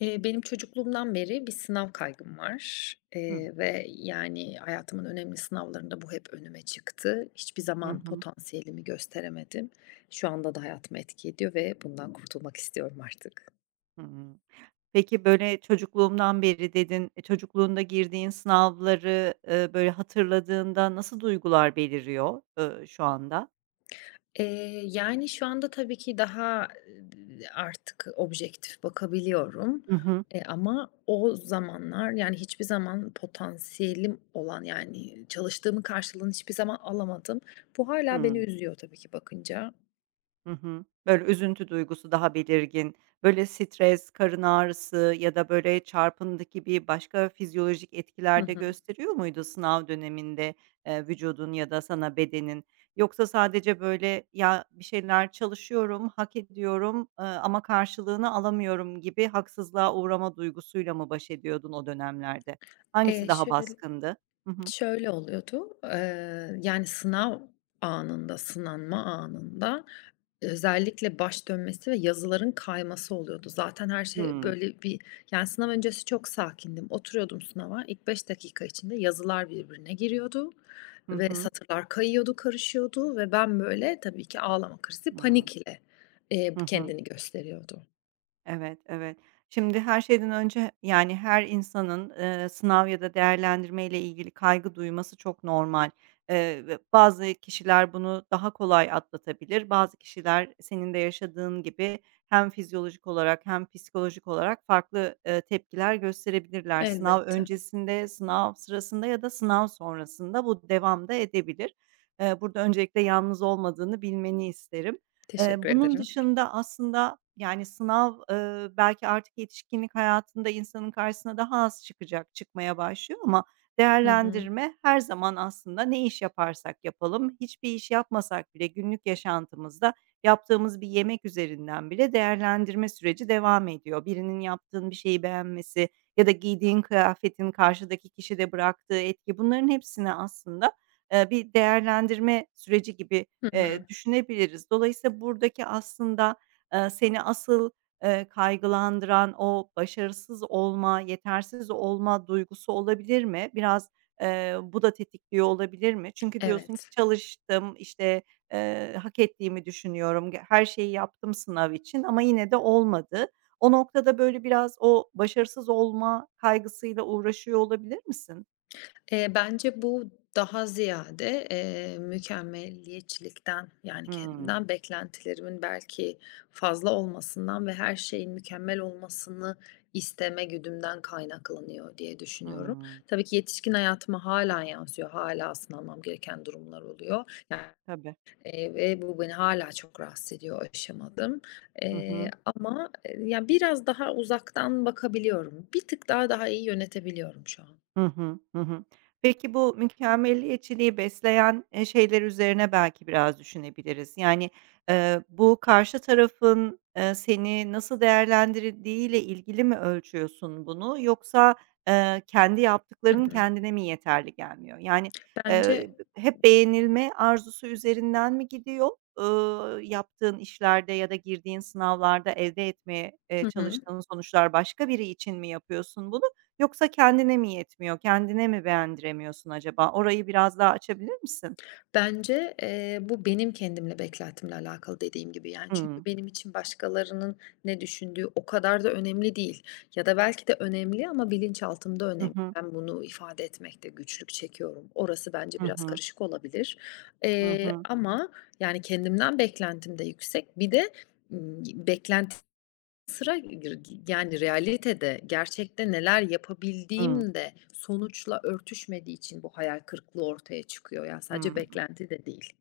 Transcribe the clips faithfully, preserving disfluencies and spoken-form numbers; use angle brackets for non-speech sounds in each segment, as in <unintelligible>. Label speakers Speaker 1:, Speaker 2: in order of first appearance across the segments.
Speaker 1: Eee, benim çocukluğumdan beri bir sınav kaygım var,
Speaker 2: Hı,
Speaker 1: eee, ve yani hayatımın önemli sınavlarında bu hep önüme çıktı. Hiçbir
Speaker 2: Hı
Speaker 1: zaman
Speaker 2: hı.
Speaker 1: potansiyelimi gösteremedim. Şu anda da hayatımı etki ediyor ve bundan kurtulmak istiyorum artık.
Speaker 2: Hımm. Peki, böyle, çocukluğumdan beri dedin. E, çocukluğunda girdiğin sınavları, eee, böyle, hatırladığında nasıl duygular beliriyor, ııı, şu anda?
Speaker 1: Eee, yani şu anda tabii ki daha, eee, artık objektif bakabiliyorum,
Speaker 2: Hı hı.
Speaker 1: eee, ama o zamanlar yani hiçbir zaman potansiyelim olan yani çalıştığımın karşılığını hiçbir zaman alamadım. Bu hala beni
Speaker 2: Hıı.
Speaker 1: üzüyor tabii ki bakınca.
Speaker 2: Hı hı. Böyle üzüntü duygusu daha belirgin, böyle stres, karın ağrısı ya da böyle çarpıntı gibi başka fizyolojik
Speaker 1: Hı
Speaker 2: etkiler de
Speaker 1: hı.
Speaker 2: gösteriyor muydu sınav döneminde, eee, vücudun ya da sana bedenin? Yoksa sadece böyle, "Ya, bir şeyler çalışıyorum, hak ediyorum, eee, ama karşılığını alamıyorum." gibi haksızlığa uğrama duygusuyla mı baş ediyordun o dönemlerde? Hangisi
Speaker 1: Eee,
Speaker 2: daha
Speaker 1: şöyle
Speaker 2: baskındı? Hı hı.
Speaker 1: şöyle oluyordu, eee, yani sınav anında, sınanma anında özellikle baş dönmesi ve yazıların kayması oluyordu. Zaten her şey
Speaker 2: Hımm.
Speaker 1: böyle bir yani sınav öncesi çok sakindim. Oturuyordum sınava, İlk beş dakika içinde yazılar birbirine giriyordu
Speaker 2: Hı
Speaker 1: ve
Speaker 2: hı.
Speaker 1: satırlar kayıyordu, karışıyordu ve ben böyle tabii ki ağlama krizi,
Speaker 2: Hımm.
Speaker 1: panik ile, eee,
Speaker 2: Hı hı.
Speaker 1: kendini gösteriyordu.
Speaker 2: Evet, evet. Şimdi her şeyden önce, yani, her insanın, eee, sınav ya da değerlendirme ile ilgili kaygı duyması çok normal. Eee, ve bazı kişiler bunu daha kolay atlatabilir. Bazı kişiler senin de yaşadığın gibi hem fizyolojik olarak hem psikolojik olarak farklı, eee, tepkiler gösterebilirler. Sınav
Speaker 1: Elbette.
Speaker 2: öncesinde, sınav sırasında ya da sınav sonrasında bu devam da edebilir. Eee, burada öncelikle yalnız olmadığını bilmeni isterim. Eee,
Speaker 1: Teşekkür
Speaker 2: bunun
Speaker 1: ederim.
Speaker 2: dışında aslında, yani, sınav, eee, belki artık yetişkinlik hayatında insanın karşısına daha az çıkacak, çıkmaya başlıyor ama
Speaker 1: Hı hı.
Speaker 2: değerlendirme her zaman aslında ne iş yaparsak yapalım, hiçbir iş yapmasak bile günlük yaşantımızda yaptığımız bir yemek üzerinden bile değerlendirme süreci devam ediyor. Birinin yaptığın bir şeyi beğenmesi ya da giydiğin kıyafetin karşıdaki kişide bıraktığı etki, bunların hepsini aslında, eee, bir değerlendirme süreci gibi
Speaker 1: Hı hı.
Speaker 2: eee, düşünebiliriz. Dolayısıyla buradaki aslında, eee, seni asıl, eee, kaygılandıran o başarısız olma, yetersiz olma duygusu olabilir mi? Biraz, eee, bu da tetikliyor olabilir mi? Çünkü diyorsun ki
Speaker 1: Evet.
Speaker 2: çalıştım, işte, eee, hak ettiğimi düşünüyorum, ge her şeyi yaptım sınav için ama yine de olmadı. O noktada, böyle, biraz o başarısız olma kaygısıyla uğraşıyor olabilir misin?
Speaker 1: Eee, bence bu daha ziyade, eee, mükemmeliyetçilikten, yani,
Speaker 2: Hımm.
Speaker 1: kendimden beklentilerimin belki fazla olmasından ve her şeyin mükemmel olmasını isteme güdümden kaynaklanıyor diye düşünüyorum.
Speaker 2: Hımm.
Speaker 1: Tabii ki yetişkin hayatıma hala yansıyor. Hâlâ sınanmam gereken durumlar oluyor. Yani,
Speaker 2: Tabii.
Speaker 1: eee, ve bu beni hala çok rahatsız ediyor, aşamadım.
Speaker 2: Hı
Speaker 1: Eee,
Speaker 2: hı.
Speaker 1: ama, ya, biraz daha uzaktan bakabiliyorum. Bir tık daha, daha iyi yönetebiliyorum şu an.
Speaker 2: Hı hı. Hı hı. Peki, bu mükemmeliyetçiliği besleyen, eee, şeyler üzerine belki biraz düşünebiliriz. Yani, eee, bu karşı tarafın, eee, seni nasıl değerlendirdiğiyle ilgili mi ölçüyorsun bunu yoksa, eee, kendi
Speaker 1: Hı
Speaker 2: yaptıkların
Speaker 1: hı.
Speaker 2: kendine mi yeterli gelmiyor? Yani,
Speaker 1: Bence
Speaker 2: eee, hep beğenilme arzusu üzerinden mi gidiyor, ııı, yaptığın işlerde ya da girdiğin sınavlarda elde etmeye, eee,
Speaker 1: Hı hı.
Speaker 2: çalıştığın sonuçlar başka biri için mi yapıyorsun bunu? Yoksa kendine mi yetmiyor, kendine mi beğendiremiyorsun acaba? Orayı biraz daha açabilir misin?
Speaker 1: Bence, eee, bu benim kendimle beklentimle alakalı dediğim gibi, yani, çünkü
Speaker 2: Hımm.
Speaker 1: benim için başkalarının ne düşündüğü o kadar da önemli değil ya da belki de önemli ama bilinçaltımda
Speaker 2: Hı
Speaker 1: önemli.
Speaker 2: hı.
Speaker 1: Ben bunu ifade etmekte güçlük çekiyorum. Orası bence
Speaker 2: Hı
Speaker 1: biraz
Speaker 2: hı.
Speaker 1: karışık olabilir,
Speaker 2: Hı
Speaker 1: eee,
Speaker 2: hı.
Speaker 1: ama, yani, kendimden beklentim de yüksek. Bir de, ımm, beklenti Sıra <unintelligible> yani realitede, gerçekte neler
Speaker 2: Hımm.
Speaker 1: yapabildiğim de sonuçla örtüşmediği için bu hayal kırıklığı ortaya çıkıyor. Ya, sadece
Speaker 2: Hımm.
Speaker 1: beklenti de değil.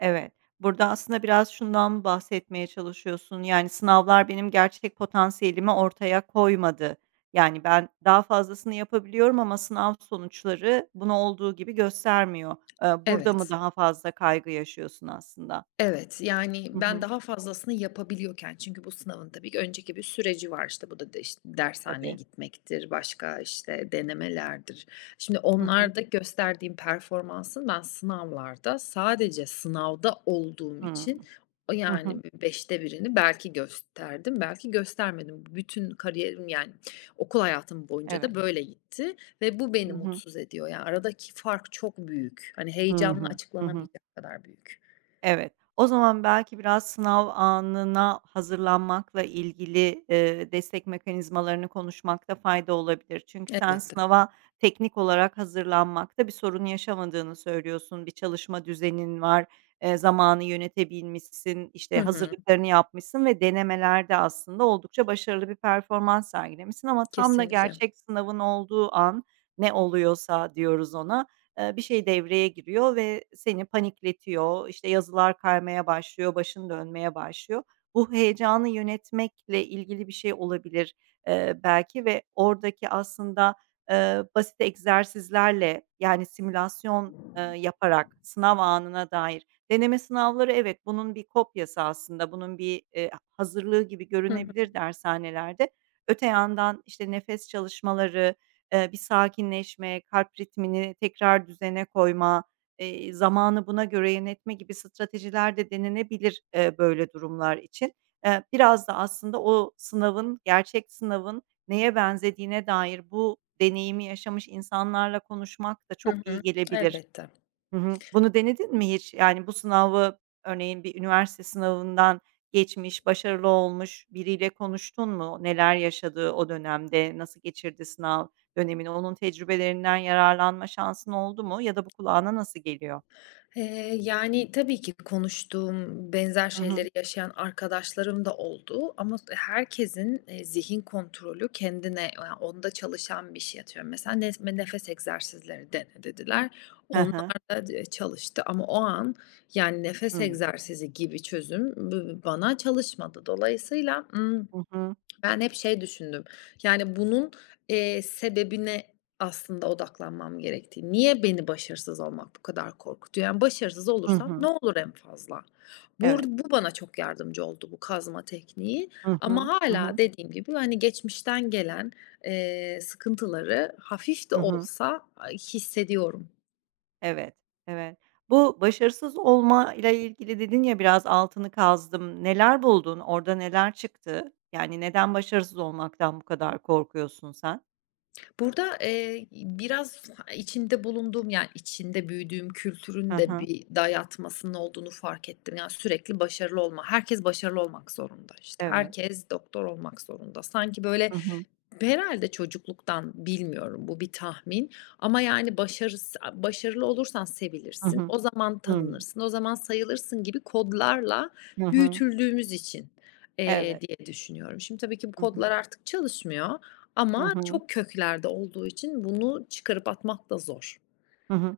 Speaker 2: Evet. Burada aslında biraz şundan bahsetmeye çalışıyorsun, yani, sınavlar benim gerçek potansiyelimi ortaya koymadı. Yani, ben daha fazlasını yapabiliyorum ama sınav sonuçları bunu olduğu gibi göstermiyor. Eee, burada mı
Speaker 1: Evet.
Speaker 2: daha fazla kaygı yaşıyorsun aslında?
Speaker 1: Evet, yani
Speaker 2: Hı
Speaker 1: ben
Speaker 2: hı.
Speaker 1: daha fazlasını yapabiliyorken çünkü bu sınavın tabii ki önceki bir süreci var. İşte bu da de işte dershaneye
Speaker 2: Tabii.
Speaker 1: gitmektir, başka işte denemelerdir. Şimdi
Speaker 2: Hı hı.
Speaker 1: onlarda gösterdiğim performansın ben sınavlarda sadece sınavda olduğum için
Speaker 2: Hımm.
Speaker 1: o
Speaker 2: Hı hı.
Speaker 1: yani bir beşte birini belki gösterdim, belki göstermedim. Bütün kariyerim yani okul hayatım boyunca da
Speaker 2: Evet.
Speaker 1: böyle gitti ve bu beni
Speaker 2: Hı hı.
Speaker 1: mutsuz ediyor. Yani aradaki fark çok büyük. Hani
Speaker 2: Hı
Speaker 1: heyecanla
Speaker 2: hı. Hı hı.
Speaker 1: açıklanamayacak kadar büyük.
Speaker 2: Evet. O zaman belki biraz sınav anına hazırlanmakla ilgili, eee, destek mekanizmalarını konuşmakta fayda olabilir. Çünkü sen
Speaker 1: Elbette.
Speaker 2: sınava teknik olarak hazırlanmakta bir sorun yaşamadığını söylüyorsun. Bir çalışma düzenin var, eee, zamanı yönetebilmişsin, işte,
Speaker 1: Hı hı.
Speaker 2: hazırlıklarını yapmışsın ve denemelerde aslında oldukça başarılı bir performans sergilemişsin ama tam da
Speaker 1: Kesinlikle.
Speaker 2: gerçek sınavın olduğu an, ne oluyorsa diyoruz ona, eee, bir şey devreye giriyor ve seni panikletiyor. İşte, yazılar kaymaya başlıyor, başın dönmeye başlıyor. Bu heyecanı yönetmekle ilgili bir şey olabilir, eee, belki ve oradaki aslında, eee, basit egzersizlerle, yani, simülasyon, eee, yaparak sınav anına dair deneme sınavları evet, bunun bir kopyası aslında, bunun bir, eee, hazırlığı gibi
Speaker 1: Hı hı.
Speaker 2: görünebilir dershanelerde. Öte yandan, işte, nefes çalışmaları, Eee, bir sakinleşme, kalp ritmini tekrar düzene koyma, eee, zamanı buna göre yönetme gibi stratejiler de denenebilir, eee, böyle durumlar için. Eee, biraz da aslında o sınavın, gerçek sınavın neye benzediğine dair bu deneyimi yaşamış insanlarla konuşmak da
Speaker 1: Hı
Speaker 2: çok
Speaker 1: hı.
Speaker 2: iyi gelebilir.
Speaker 1: Elbette.
Speaker 2: Hı hı. Bunu denedin mi hiç? Yani, bu sınavı örneğin bir üniversite sınavından geçmiş, başarılı olmuş biriyle konuştun mu? Neler yaşadı o dönemde, nasıl geçirdi sınav dönemini? Onun tecrübelerinden yararlanma şansın oldu mu ya da bu kulağına nasıl geliyor?
Speaker 1: Eee, yani, tabii ki konuştuğum, benzer
Speaker 2: Hı hı.
Speaker 1: şeyleri yaşayan arkadaşlarım da oldu ama herkesin, eee, zihin kontrolü kendine, ya, onda çalışan bir şey. Atıyorum, mesela, "Nes nefes egzersizleri dene." dediler.
Speaker 2: Hı hı.
Speaker 1: Onlar da d çalıştı ama o an, yani, nefes
Speaker 2: Hıı.
Speaker 1: egzersizi gibi çözüm b bana çalışmadı. Dolayısıyla, ımm
Speaker 2: Hı hı.
Speaker 1: Ben hep şey düşündüm, yani bunun, eee, sebebine aslında odaklanmam gerektiği, niye beni başarısız olmak bu kadar korkutuyor? Yani başarısız
Speaker 2: Hı
Speaker 1: olursam ne
Speaker 2: hı.
Speaker 1: olur en fazla? Bur
Speaker 2: Evet.
Speaker 1: bu bana çok yardımcı oldu bu kazma tekniği
Speaker 2: Hı
Speaker 1: ama
Speaker 2: hı. Hı
Speaker 1: hala
Speaker 2: hı.
Speaker 1: dediğim gibi, hani, geçmişten gelen, eee, sıkıntıları hafif de
Speaker 2: Hı hı.
Speaker 1: olsa, ay, hissediyorum.
Speaker 2: Evet, evet. Bu başarısız olma ile ilgili dedin ya, "Biraz altını kazdım." Neler buldun? Orada neler çıktı? Yani neden başarısız olmaktan bu kadar korkuyorsun sen?
Speaker 1: Burada, eee, biraz içinde bulunduğum, yani, içinde büyüdüğüm
Speaker 2: Hı
Speaker 1: kültürün de
Speaker 2: hı.
Speaker 1: bir dayatmasının olduğunu fark ettim. Yani, sürekli başarılı olma, herkes başarılı olmak zorunda, işte,
Speaker 2: Evet.
Speaker 1: herkes doktor olmak zorunda. Sanki, böyle,
Speaker 2: Hı hı.
Speaker 1: herhalde çocukluktan, bilmiyorum, bu bir tahmin ama yani başarıs başarılı olursan
Speaker 2: Hı
Speaker 1: sevilirsin,
Speaker 2: hı.
Speaker 1: o zaman
Speaker 2: Hımm.
Speaker 1: tanınırsın, o zaman sayılırsın gibi kodlarla
Speaker 2: Hı hı.
Speaker 1: büyütüldüğümüz için, eee,
Speaker 2: Evet.
Speaker 1: diye düşünüyorum. Şimdi tabii ki bu
Speaker 2: Hı hı.
Speaker 1: kodlar artık çalışmıyor
Speaker 2: Hı
Speaker 1: ama
Speaker 2: hı.
Speaker 1: çok köklerde olduğu için bunu çıkarıp atmak da zor.
Speaker 2: Hı hı.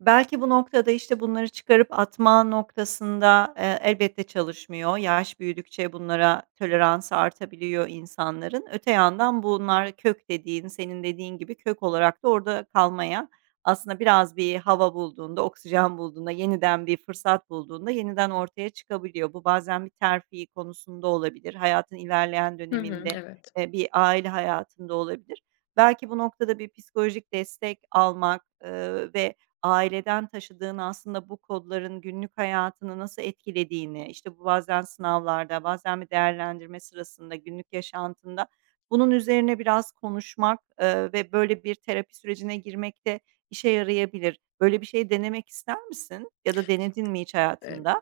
Speaker 2: Belki bu noktada, işte, bunları çıkarıp atma noktasında, eee, elbette çalışmıyor. Yaş büyüdükçe bunlara toleransı artabiliyor insanların. Öte yandan bunlar kök dediğin, senin dediğin gibi kök olarak da orada kalmaya, aslında biraz bir hava bulduğunda, oksijen bulduğunda, yeniden bir fırsat bulduğunda yeniden ortaya çıkabiliyor. Bu bazen bir terfi konusunda olabilir, hayatın ilerleyen
Speaker 1: Hı hı,
Speaker 2: döneminde,
Speaker 1: evet.
Speaker 2: eee, bir aile hayatında olabilir. Belki bu noktada bir psikolojik destek almak, eee, ve aileden taşıdığın aslında bu kodların günlük hayatını nasıl etkilediğini, işte, bu bazen sınavlarda, bazen bir değerlendirme sırasında, günlük yaşantında bunun üzerine biraz konuşmak, eee, ve böyle bir terapi sürecine girmek de işe yarayabilir. Böyle bir şey denemek ister misin ya da denedin mi hiç hayatında?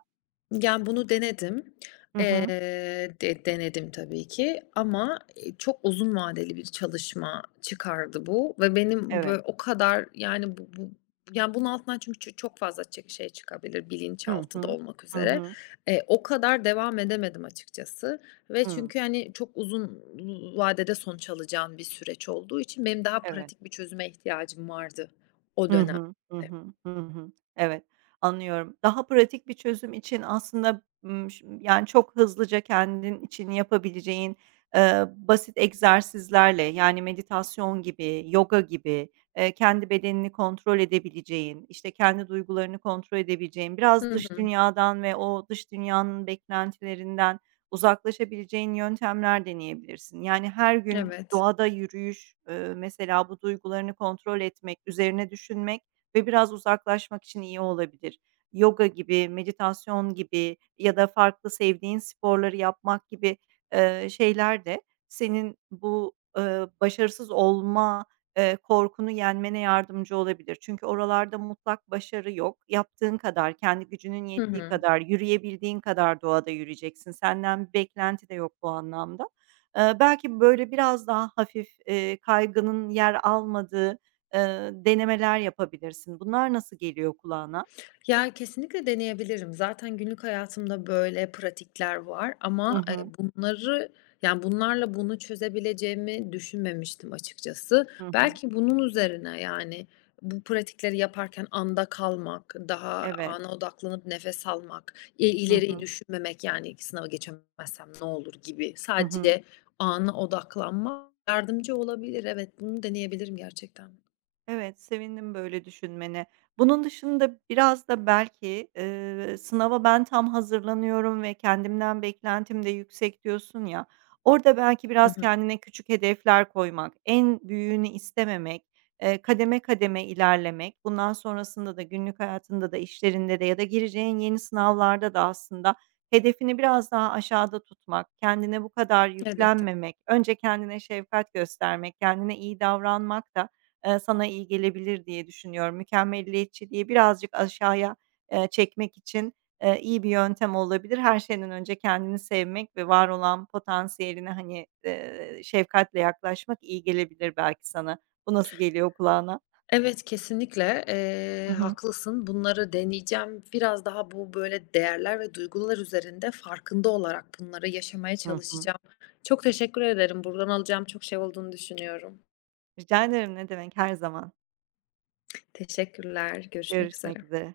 Speaker 1: Yani, bunu denedim.
Speaker 2: Hı hı.
Speaker 1: Eee, de denedim tabii ki ama, eee, çok uzun vadeli bir çalışma çıkardı bu ve benim
Speaker 2: Evet.
Speaker 1: bö o kadar, yani, bu bu yani, bunun altından çünkü ço çok fazla çe şey çıkabilir,
Speaker 2: Hı
Speaker 1: bilinçaltı da
Speaker 2: hı.
Speaker 1: olmak
Speaker 2: Hı
Speaker 1: üzere.
Speaker 2: hı.
Speaker 1: Eee, o kadar devam edemedim açıkçası ve
Speaker 2: Hıı.
Speaker 1: çünkü, hani, çok uzun vadede sonuç alacağın bir süreç olduğu için benim daha
Speaker 2: Evet.
Speaker 1: pratik bir çözüme ihtiyacım vardı o
Speaker 2: Hı
Speaker 1: dönemde.
Speaker 2: hı. Hı hı. Hı hı. Evet, anlıyorum. Daha pratik bir çözüm için aslında, ımm, ş yani, çok hızlıca kendin için yapabileceğin, eee, basit egzersizlerle, yani, meditasyon gibi, yoga gibi, eee, kendi bedenini kontrol edebileceğin, işte, kendi duygularını kontrol edebileceğin, biraz
Speaker 1: Hı
Speaker 2: dış
Speaker 1: hı.
Speaker 2: dünyadan ve o dış dünyanın beklentilerinden uzaklaşabileceğin yöntemler deneyebilirsin. Yani, her gün
Speaker 1: Evet.
Speaker 2: doğada yürüyüş, eee, mesela bu duygularını kontrol etmek, üzerine düşünmek ve biraz uzaklaşmak için iyi olabilir. Yoga gibi, meditasyon gibi ya da farklı sevdiğin sporları yapmak gibi, eee, şeyler de senin bu, eee, başarısız olma Eee, korkunu yenmene yardımcı olabilir. Çünkü oralarda mutlak başarı yok. Yaptığın kadar, kendi gücünün
Speaker 1: Hı
Speaker 2: yettiği
Speaker 1: hı.
Speaker 2: kadar, yürüyebildiğin kadar doğada yürüyeceksin. Senden bir beklenti de yok bu anlamda. Eee, belki böyle biraz daha hafif, eee, kaygının yer almadığı, eee, denemeler yapabilirsin. Bunlar nasıl geliyor kulağına?
Speaker 1: Ya, kesinlikle deneyebilirim. Zaten günlük hayatımda böyle pratikler var
Speaker 2: Hı
Speaker 1: ama, eee,
Speaker 2: hı.
Speaker 1: bunları, yani, bunlarla bunu çözebileceğimi düşünmemiştim açıkçası.
Speaker 2: Hı hı.
Speaker 1: Belki bunun üzerine, yani, bu pratikleri yaparken anda kalmak, daha
Speaker 2: Evet.
Speaker 1: ana odaklanıp nefes almak, eee,
Speaker 2: Hı
Speaker 1: ileriyi
Speaker 2: hı.
Speaker 1: düşünmemek, yani, sınava geçemezsem ne olur gibi
Speaker 2: Hı hı.
Speaker 1: sadece ana odaklanmak yardımcı olabilir. Evet, bunu deneyebilirim gerçekten.
Speaker 2: Evet, sevindim böyle düşünmene. Bunun dışında biraz da belki, eee, sınava ben tam hazırlanıyorum ve kendimden beklentim de yüksek diyorsun ya, orada belki
Speaker 1: Hı
Speaker 2: biraz
Speaker 1: hı.
Speaker 2: kendine küçük hedefler koymak, en büyüğünü istememek, eee, kademe kademe ilerlemek, bundan sonrasında da günlük hayatında da işlerinde de ya da gireceğin yeni sınavlarda da aslında hedefini biraz daha aşağıda tutmak, kendine bu kadar
Speaker 1: Elbette.
Speaker 2: yüklenmemek, önce kendine şefkat göstermek, kendine iyi davranmak da eee, sana iyi gelebilir diye düşünüyorum. Mükemmeliyetçiliği birazcık aşağıya, eee, çekmek için, eee, iyi bir yöntem olabilir. Her şeyden önce kendini sevmek ve var olan potansiyeline, hani, eee, şefkatle yaklaşmak iyi gelebilir belki sana. Bu nasıl geliyor kulağına?
Speaker 1: Evet, kesinlikle, eee,
Speaker 2: Hı hı.
Speaker 1: haklısın. Bunları deneyeceğim. Biraz daha bu, böyle, değerler ve duygular üzerinde farkında olarak bunları yaşamaya
Speaker 2: Hı hı.
Speaker 1: çalışacağım. Çok teşekkür ederim. Buradan alacağım çok şey olduğunu düşünüyorum.
Speaker 2: Rica ederim, ne demek, her zaman.
Speaker 1: Teşekkürler. Görüşmek üzere.
Speaker 2: Görüşmek üzere.